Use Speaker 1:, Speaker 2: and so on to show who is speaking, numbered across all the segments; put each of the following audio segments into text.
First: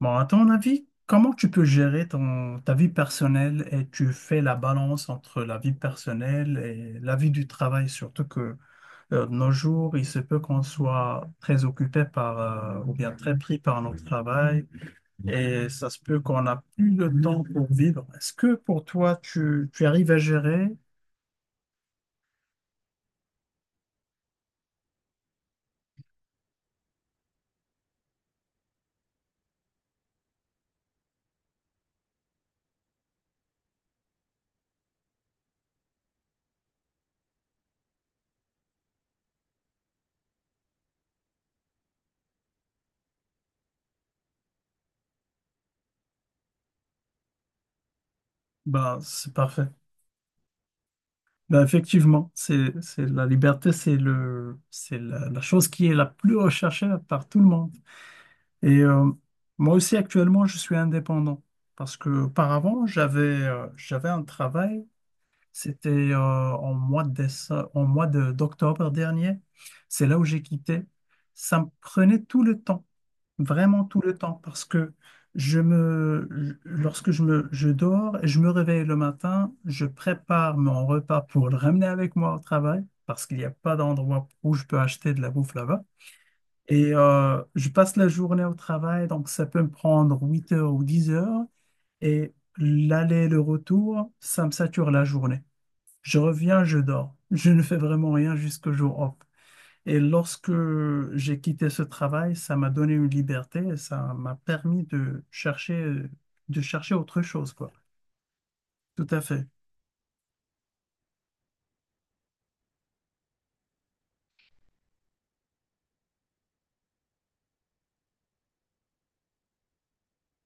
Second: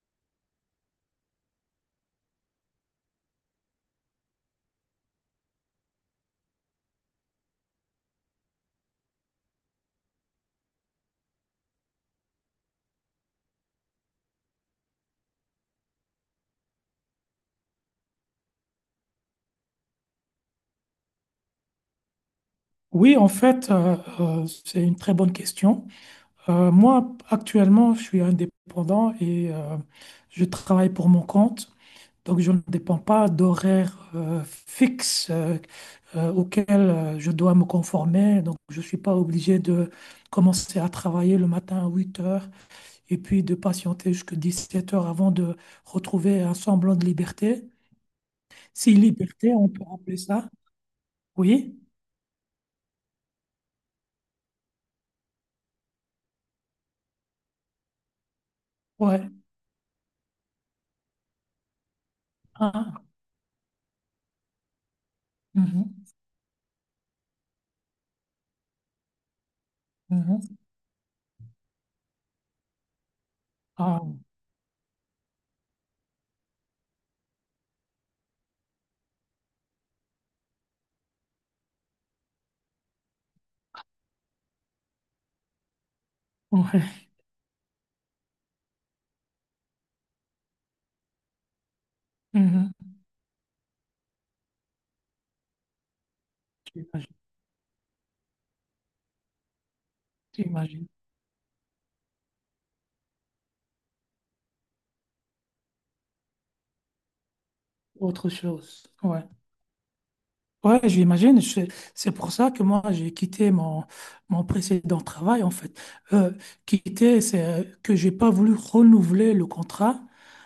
Speaker 1: Bon, à ton avis, comment tu peux gérer ta vie personnelle et tu fais la balance entre la vie personnelle et la vie du travail, surtout que de nos jours, il se peut qu'on soit très occupé par, ou bien très pris par notre travail et ça se peut qu'on n'a plus le temps pour vivre. Est-ce que pour toi, tu arrives à gérer?
Speaker 2: Oui, en fait, c'est une très bonne question. Moi, actuellement, je suis indépendant et je travaille pour mon compte. Donc, je ne dépends pas d'horaires fixes auxquels je dois me conformer. Donc, je ne suis pas obligé de commencer à travailler le matin à 8 heures et puis de patienter jusqu'à 17 heures avant de retrouver un semblant de liberté. Si
Speaker 1: Ben, c'est
Speaker 2: liberté,
Speaker 1: parfait.
Speaker 2: on peut appeler ça.
Speaker 1: Ben,
Speaker 2: Oui,
Speaker 1: effectivement, c'est la liberté, c'est la chose qui est la plus recherchée par tout le monde. Et
Speaker 2: ouais.
Speaker 1: moi aussi, actuellement, je suis indépendant parce que auparavant,
Speaker 2: Ah,
Speaker 1: j'avais un travail, c'était
Speaker 2: mhm,
Speaker 1: en mois de d'octobre dernier. C'est là où j'ai
Speaker 2: mhm.
Speaker 1: quitté. Ça me prenait tout le temps, vraiment tout
Speaker 2: Ah.
Speaker 1: le temps, parce que je me, je- lorsque je me, je dors et je me réveille le matin, je prépare mon repas pour le ramener avec moi au travail parce qu'il n'y a pas d'endroit où je peux acheter de la bouffe là-bas. Et
Speaker 2: Ouais.
Speaker 1: je passe la journée au travail, donc ça peut me prendre 8 heures ou 10 heures. Et
Speaker 2: Mhm.
Speaker 1: l'aller et le retour, ça me sature la journée. Je reviens, je
Speaker 2: J'imagine.
Speaker 1: dors. Je ne fais vraiment rien jusqu'au jour off. Et lorsque
Speaker 2: J'imagine.
Speaker 1: j'ai quitté ce travail, ça m'a donné une liberté et ça m'a permis de chercher autre chose, quoi.
Speaker 2: Autre chose.
Speaker 1: Tout à
Speaker 2: Ouais.
Speaker 1: fait.
Speaker 2: Ouais, j'imagine. C'est pour ça que moi, j'ai quitté mon précédent travail, en fait. Euh, quitter, c'est que j'ai pas voulu renouveler le contrat.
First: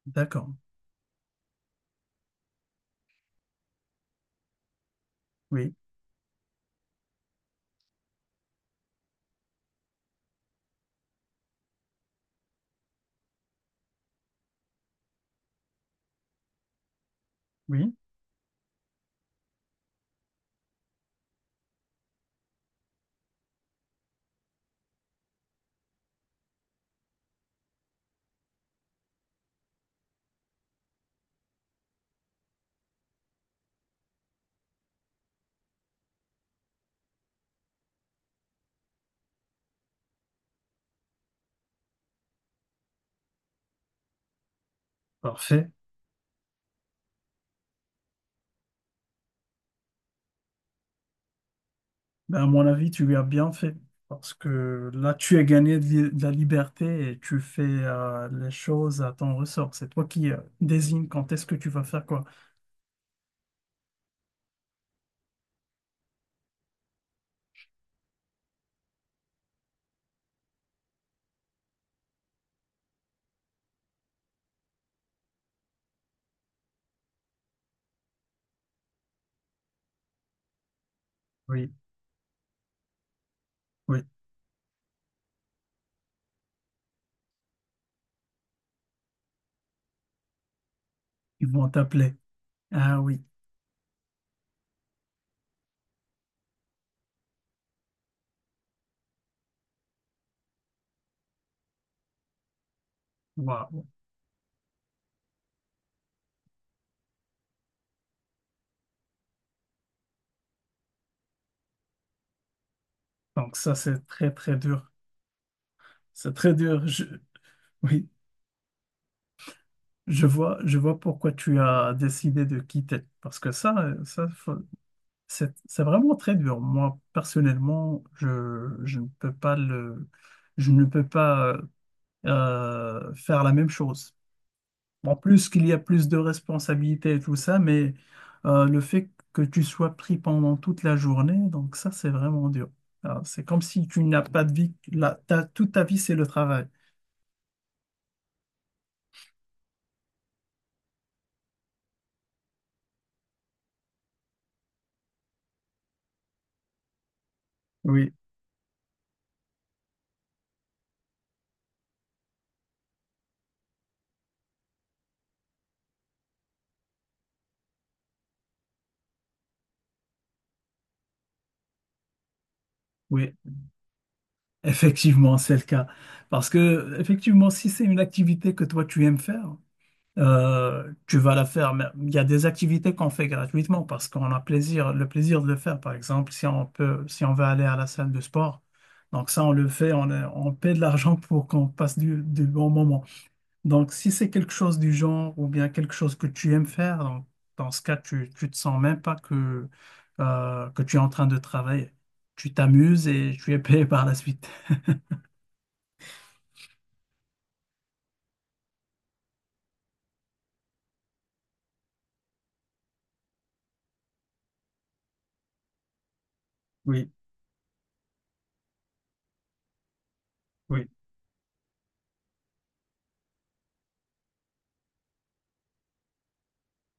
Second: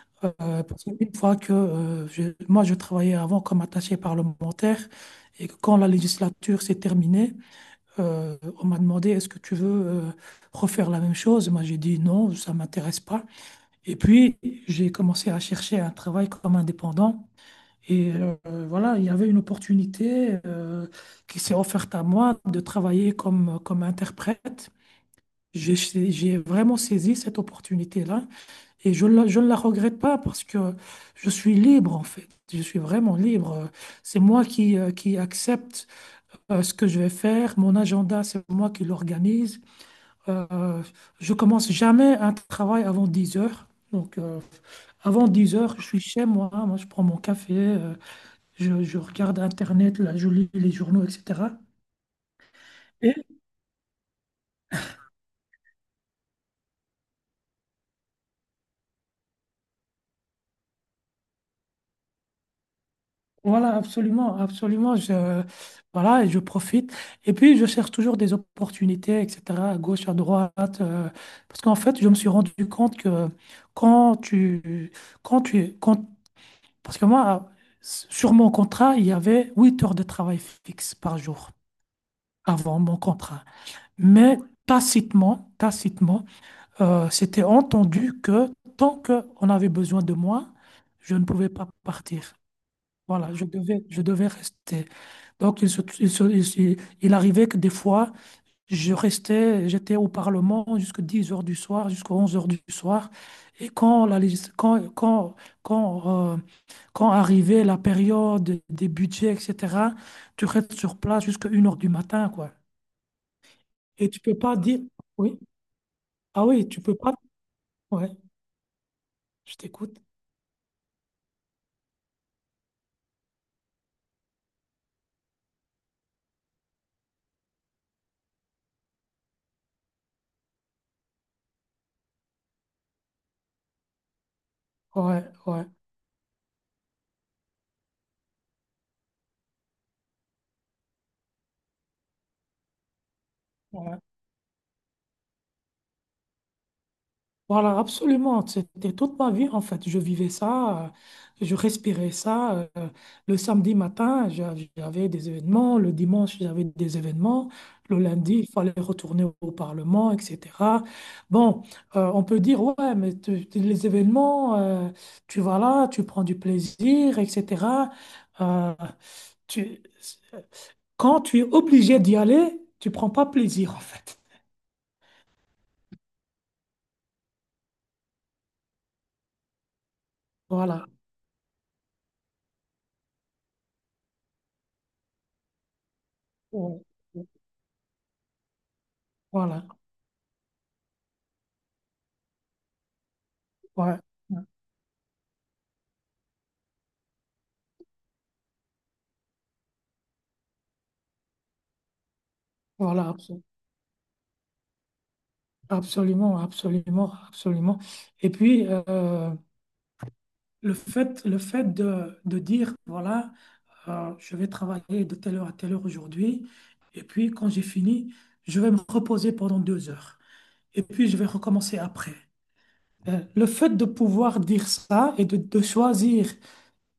Speaker 1: D'accord.
Speaker 2: Parce qu'une fois que moi, je travaillais avant comme attaché parlementaire et que
Speaker 1: Oui,
Speaker 2: quand la législature s'est terminée, on m'a demandé est-ce que tu veux refaire la même chose? Moi, j'ai dit non, ça m'intéresse pas. Et puis, j'ai commencé à chercher un travail comme indépendant.
Speaker 1: oui,
Speaker 2: Et voilà, il y avait une opportunité qui s'est offerte à moi de travailler comme interprète. J'ai vraiment saisi cette opportunité-là et je ne la regrette pas parce que je suis libre en fait. Je suis vraiment libre. C'est moi qui accepte ce que je vais faire. Mon agenda, c'est moi qui l'organise. Euh, je commence jamais un travail avant 10 heures. Donc, avant 10
Speaker 1: parfait.
Speaker 2: heures, je suis chez moi, moi je prends mon café, je regarde Internet, là, je lis les journaux, etc.
Speaker 1: Ben, à mon avis, tu
Speaker 2: Et
Speaker 1: lui as bien fait. Parce que là, tu as gagné de de la liberté et tu fais les choses à ton ressort. C'est toi qui désigne quand est-ce que tu vas faire quoi.
Speaker 2: voilà, absolument, absolument, voilà, et je profite. Et puis, je cherche toujours des opportunités, etc., à gauche, à droite, parce qu'en fait, je me suis rendu compte que quand tu, quand tu, quand, parce que moi, sur mon contrat, il y avait 8 heures de travail fixe par jour
Speaker 1: Oui,
Speaker 2: avant mon contrat.
Speaker 1: oui,
Speaker 2: Mais tacitement, tacitement, c'était entendu que tant qu'on avait besoin de moi, je ne
Speaker 1: ils
Speaker 2: pouvais pas
Speaker 1: vont t'appeler.
Speaker 2: partir.
Speaker 1: Ah oui,
Speaker 2: Voilà, je devais rester. Donc, il arrivait que des fois, je restais, j'étais au Parlement jusqu'à 10 heures du soir, jusqu'à 11 heures du soir. Et
Speaker 1: waouh.
Speaker 2: quand, la, légis- quand, quand, quand, quand arrivait la période des budgets, etc., tu restes sur place jusqu'à 1 heure du matin, quoi.
Speaker 1: Donc ça, c'est
Speaker 2: Et tu
Speaker 1: très,
Speaker 2: peux
Speaker 1: très
Speaker 2: pas dire,
Speaker 1: dur.
Speaker 2: oui,
Speaker 1: C'est
Speaker 2: ah
Speaker 1: très
Speaker 2: oui, tu
Speaker 1: dur.
Speaker 2: peux
Speaker 1: Je-
Speaker 2: pas,
Speaker 1: Oui,
Speaker 2: ouais, je t'écoute,
Speaker 1: je vois pourquoi tu as décidé de quitter. Parce que ça, ça, c'est vraiment très dur. Moi, personnellement, je ne peux pas le... Je ne peux pas. Faire la même chose. En
Speaker 2: ouais,
Speaker 1: plus
Speaker 2: ouais.
Speaker 1: qu'il y a plus de responsabilités et tout ça, mais le fait que tu sois pris pendant toute la journée, donc ça, c'est vraiment dur. Alors, c'est comme si
Speaker 2: Ouais.
Speaker 1: tu n'as pas de vie, là, toute ta vie, c'est le travail.
Speaker 2: Voilà, absolument. C'était toute ma vie, en fait. Je vivais ça, je respirais ça. Le samedi matin, j'avais des événements. Le dimanche, j'avais des événements. Le
Speaker 1: Oui,
Speaker 2: lundi, il fallait retourner au Parlement, etc. Bon, on peut dire, ouais, mais les événements, tu vas là, tu prends du plaisir, etc. Euh, tu, quand tu es obligé d'y aller, tu prends pas
Speaker 1: oui,
Speaker 2: plaisir, en fait.
Speaker 1: effectivement, c'est le cas. Parce que, effectivement, si c'est une activité que toi, tu aimes faire,
Speaker 2: Voilà.
Speaker 1: tu vas la faire. Mais il y a des activités qu'on fait gratuitement parce qu'on a plaisir, le plaisir de le faire. Par exemple,
Speaker 2: Ouais.
Speaker 1: si on veut aller à la salle de sport, donc ça, on
Speaker 2: Voilà.
Speaker 1: le fait, on paie de l'argent pour qu'on passe du bon moment. Donc,
Speaker 2: Ouais.
Speaker 1: si c'est quelque chose du genre ou bien quelque chose que tu aimes faire, donc, dans ce cas, tu te sens même pas que, que tu es en train de travailler. Tu t'amuses
Speaker 2: Voilà,
Speaker 1: et tu es payé par la suite.
Speaker 2: absolument, absolument, absolument. Et puis, le fait de dire, voilà, je vais travailler de telle heure à telle heure aujourd'hui, et
Speaker 1: Oui,
Speaker 2: puis quand j'ai fini, je vais me reposer pendant 2 heures, et
Speaker 1: oui,
Speaker 2: puis je vais recommencer après. Le fait de pouvoir dire ça et de choisir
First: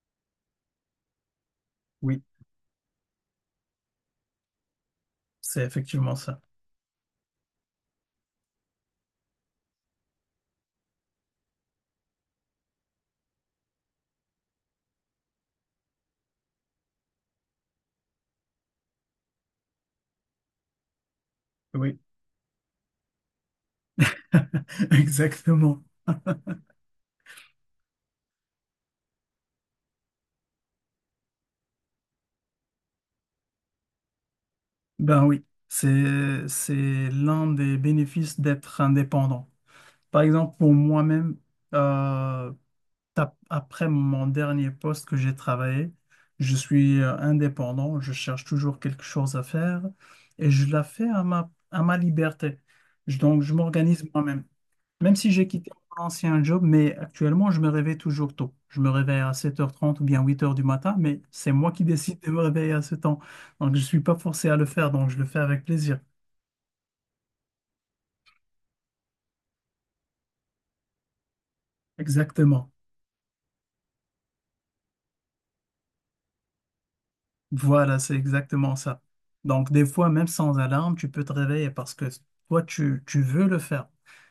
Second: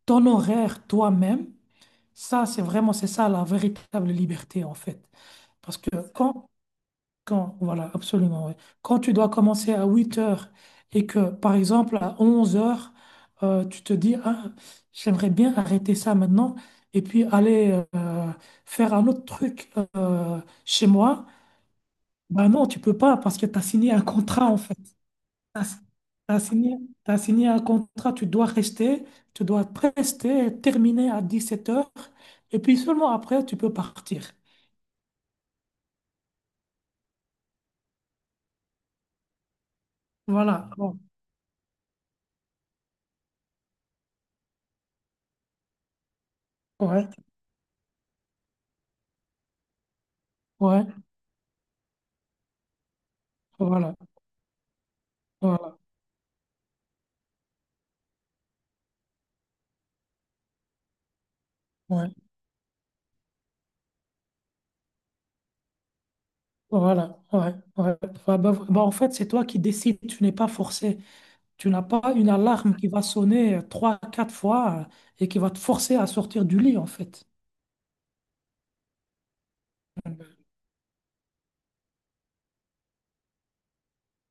Speaker 2: ton horaire toi-même,
Speaker 1: oui,
Speaker 2: ça, c'est ça la véritable liberté, en fait.
Speaker 1: c'est
Speaker 2: Parce que
Speaker 1: effectivement ça.
Speaker 2: quand Quand, voilà, absolument, ouais. Quand tu dois commencer à 8 heures et que, par exemple, à 11 heures, tu te dis, ah, j'aimerais bien arrêter ça maintenant et puis aller faire un autre truc chez moi,
Speaker 1: Oui,
Speaker 2: ben non, tu peux pas parce que tu as signé un contrat, en fait. T'as-
Speaker 1: exactement.
Speaker 2: t'as signé, t'as signé un contrat, tu dois rester, terminer à 17 heures et puis seulement après, tu peux partir.
Speaker 1: Ben oui, c'est l'un des bénéfices d'être indépendant. Par exemple,
Speaker 2: Voilà.
Speaker 1: pour
Speaker 2: Bon.
Speaker 1: moi-même, euh, après mon dernier poste que j'ai travaillé, je suis
Speaker 2: Ouais,
Speaker 1: indépendant, je cherche toujours quelque chose à faire et je la
Speaker 2: ouais,
Speaker 1: fais à à ma liberté. Donc, je
Speaker 2: voilà,
Speaker 1: m'organise moi-même. Même si j'ai quitté
Speaker 2: voilà.
Speaker 1: mon ancien job, mais actuellement, je me réveille toujours tôt. Je me réveille à 7 heures 30 ou bien 8 heures du matin, mais c'est moi qui
Speaker 2: Ouais.
Speaker 1: décide de me réveiller à ce temps. Donc, je ne suis pas forcé à le faire, donc je le fais avec plaisir.
Speaker 2: Voilà, ouais, ouais. Bah, bah, bah, en fait, c'est toi qui décides, tu n'es pas forcé. Tu n'as pas une
Speaker 1: Exactement.
Speaker 2: alarme qui va sonner trois, quatre fois et qui va te forcer à sortir du lit, en fait.
Speaker 1: Voilà, c'est exactement ça. Donc, des fois, même sans alarme, tu peux te réveiller parce que toi, tu veux le faire.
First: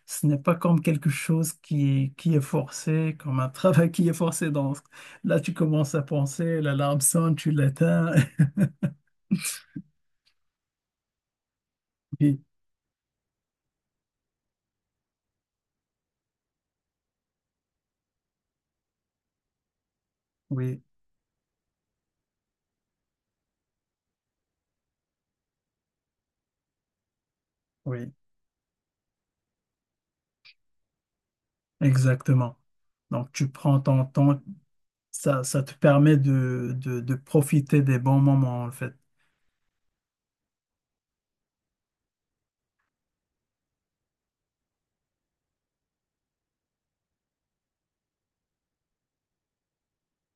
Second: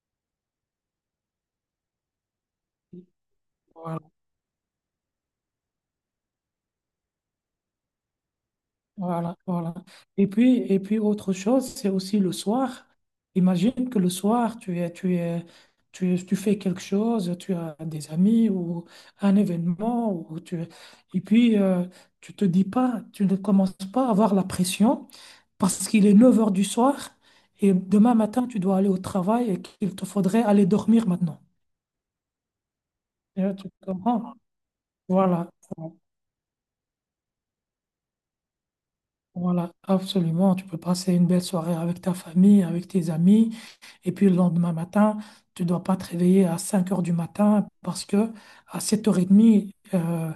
Speaker 1: Ce n'est pas comme quelque chose qui est forcé, comme un travail qui est
Speaker 2: Voilà.
Speaker 1: forcé. Donc, là, tu commences à penser, l'alarme sonne, tu l'éteins.
Speaker 2: Voilà, voilà. Et puis, autre chose, c'est aussi le
Speaker 1: Oui,
Speaker 2: soir. Imagine que le soir, tu fais quelque chose, tu as des amis ou un événement,
Speaker 1: oui,
Speaker 2: et puis tu te dis pas, tu ne commences pas à avoir la pression parce qu'il est 9 heures du soir et
Speaker 1: oui.
Speaker 2: demain matin, tu dois aller au travail et qu'il te faudrait aller dormir maintenant.
Speaker 1: Exactement. Donc,
Speaker 2: Et
Speaker 1: tu
Speaker 2: tu
Speaker 1: prends ton
Speaker 2: comprends?
Speaker 1: temps, ça,
Speaker 2: Voilà,
Speaker 1: ça te permet de profiter des bons moments, en fait.
Speaker 2: voilà, absolument. Tu peux passer une belle soirée avec ta famille, avec tes amis. Et puis le lendemain matin, tu dois pas te réveiller à 5 heures du matin parce que à sept heures 30 euh,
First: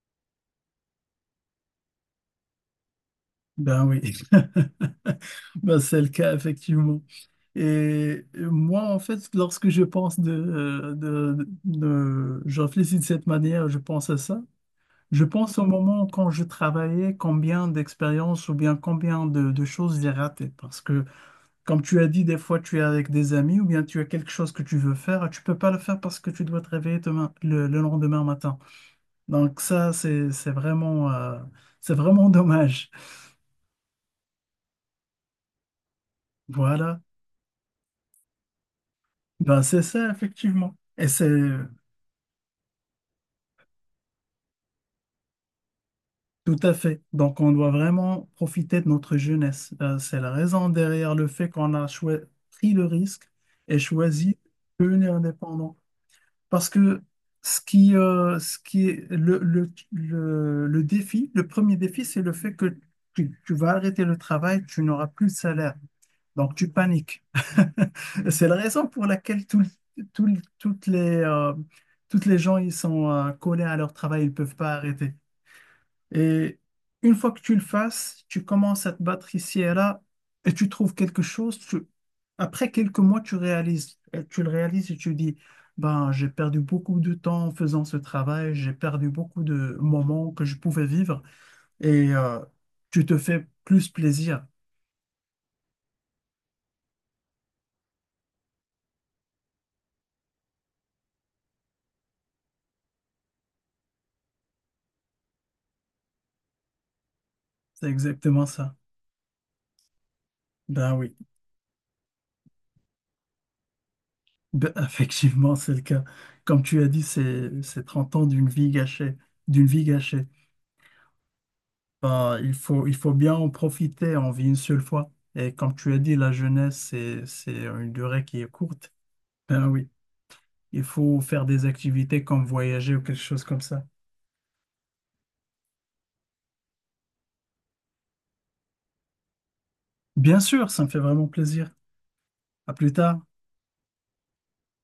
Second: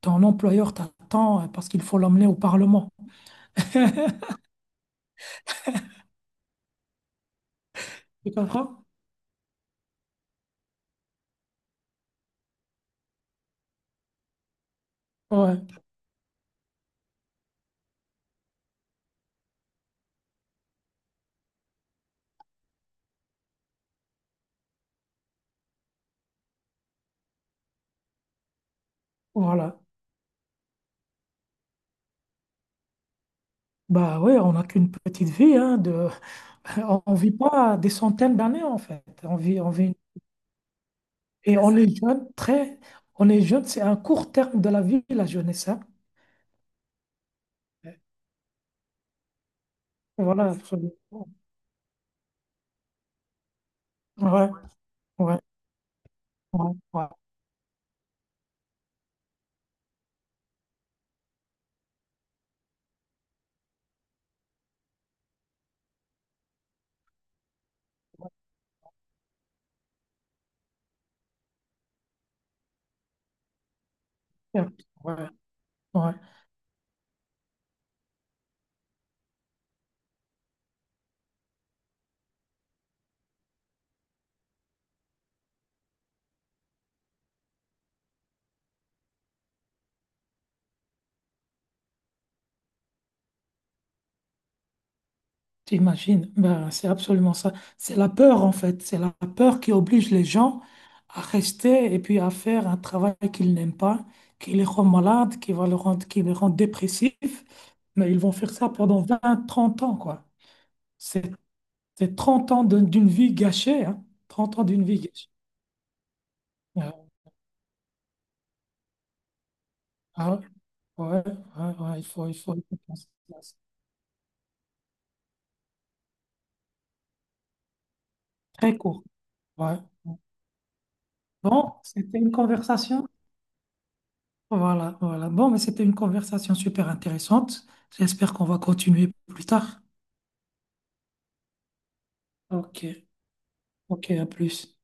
Speaker 2: ton employeur t'attend parce qu'il faut l'emmener au Parlement.
Speaker 1: Ben oui, ben c'est le cas, effectivement. Et
Speaker 2: Tu
Speaker 1: moi,
Speaker 2: comprends?
Speaker 1: en fait, lorsque je pense de, je réfléchis de cette manière, je pense à ça. Je pense au
Speaker 2: Ouais,
Speaker 1: moment quand je travaillais, combien d'expériences ou bien combien de choses j'ai ratées. Parce que, comme tu as dit, des fois, tu es avec des amis ou bien tu as quelque chose que tu veux faire, tu peux pas le faire parce que tu dois te réveiller demain, le lendemain matin. Donc
Speaker 2: voilà.
Speaker 1: ça, c'est vraiment dommage.
Speaker 2: Bah ouais, on n'a qu'une petite vie, hein.
Speaker 1: Voilà.
Speaker 2: On ne vit pas des centaines d'années en fait. On
Speaker 1: Ben,
Speaker 2: vit, on
Speaker 1: c'est
Speaker 2: vit...
Speaker 1: ça, effectivement. Et c'est
Speaker 2: Et on est jeune, très. On est jeune, c'est un court terme de la vie, la jeunesse, hein.
Speaker 1: tout à fait. Donc on doit vraiment profiter de notre jeunesse. C'est la
Speaker 2: Voilà,
Speaker 1: raison derrière
Speaker 2: absolument.
Speaker 1: le fait qu'on a pris le risque et choisi
Speaker 2: Ouais,
Speaker 1: de devenir
Speaker 2: ouais,
Speaker 1: indépendant. Parce
Speaker 2: ouais,
Speaker 1: que
Speaker 2: ouais,
Speaker 1: ce qui est le défi, le premier défi, c'est le fait que tu vas arrêter le travail, tu n'auras plus de salaire. Donc, tu paniques. C'est la raison pour laquelle toutes les gens, ils sont collés à leur travail, ils ne peuvent pas arrêter.
Speaker 2: ouais, ouais.
Speaker 1: Et une fois que tu le fasses, tu commences à te battre ici et là, et tu trouves quelque chose. Après quelques mois, tu le réalises et tu dis, ben, j'ai perdu beaucoup de temps en faisant ce travail, j'ai perdu beaucoup de moments que je pouvais vivre, et tu te fais plus plaisir.
Speaker 2: T'imagines? Ben, c'est absolument ça. C'est la peur, en fait. C'est la peur qui oblige les gens à rester et puis à faire un travail qu'ils n'aiment pas, qui les rend malades, qui va le rendre, qui les rend dépressifs.
Speaker 1: C'est
Speaker 2: Mais ils vont
Speaker 1: exactement
Speaker 2: faire ça
Speaker 1: ça.
Speaker 2: pendant 20 30 ans, quoi.
Speaker 1: Ben oui,
Speaker 2: C'est c'est 30 ans d'une vie gâchée, hein. 30 ans
Speaker 1: ben,
Speaker 2: d'une vie gâchée.
Speaker 1: effectivement, c'est le cas. Comme tu as dit,
Speaker 2: Ouais,
Speaker 1: c'est 30 ans d'une vie gâchée, d'une vie gâchée.
Speaker 2: ah, ouais, ouais, ouais, il faut, il
Speaker 1: Ben,
Speaker 2: faut, il faut
Speaker 1: il
Speaker 2: penser
Speaker 1: faut bien
Speaker 2: à
Speaker 1: en
Speaker 2: ça.
Speaker 1: profiter, on vit une seule fois. Et comme tu as dit, la jeunesse, c'est une durée qui est
Speaker 2: Très
Speaker 1: courte.
Speaker 2: court.
Speaker 1: Ben
Speaker 2: Ouais.
Speaker 1: oui, il faut faire des
Speaker 2: Bon, c'était
Speaker 1: activités
Speaker 2: une
Speaker 1: comme voyager ou
Speaker 2: conversation
Speaker 1: quelque chose comme ça.
Speaker 2: Voilà, voilà. Bon, mais c'était une conversation super intéressante. J'espère qu'on va continuer plus tard.
Speaker 1: Bien sûr, ça me fait vraiment plaisir. À plus
Speaker 2: Ok,
Speaker 1: tard.
Speaker 2: ok, à plus.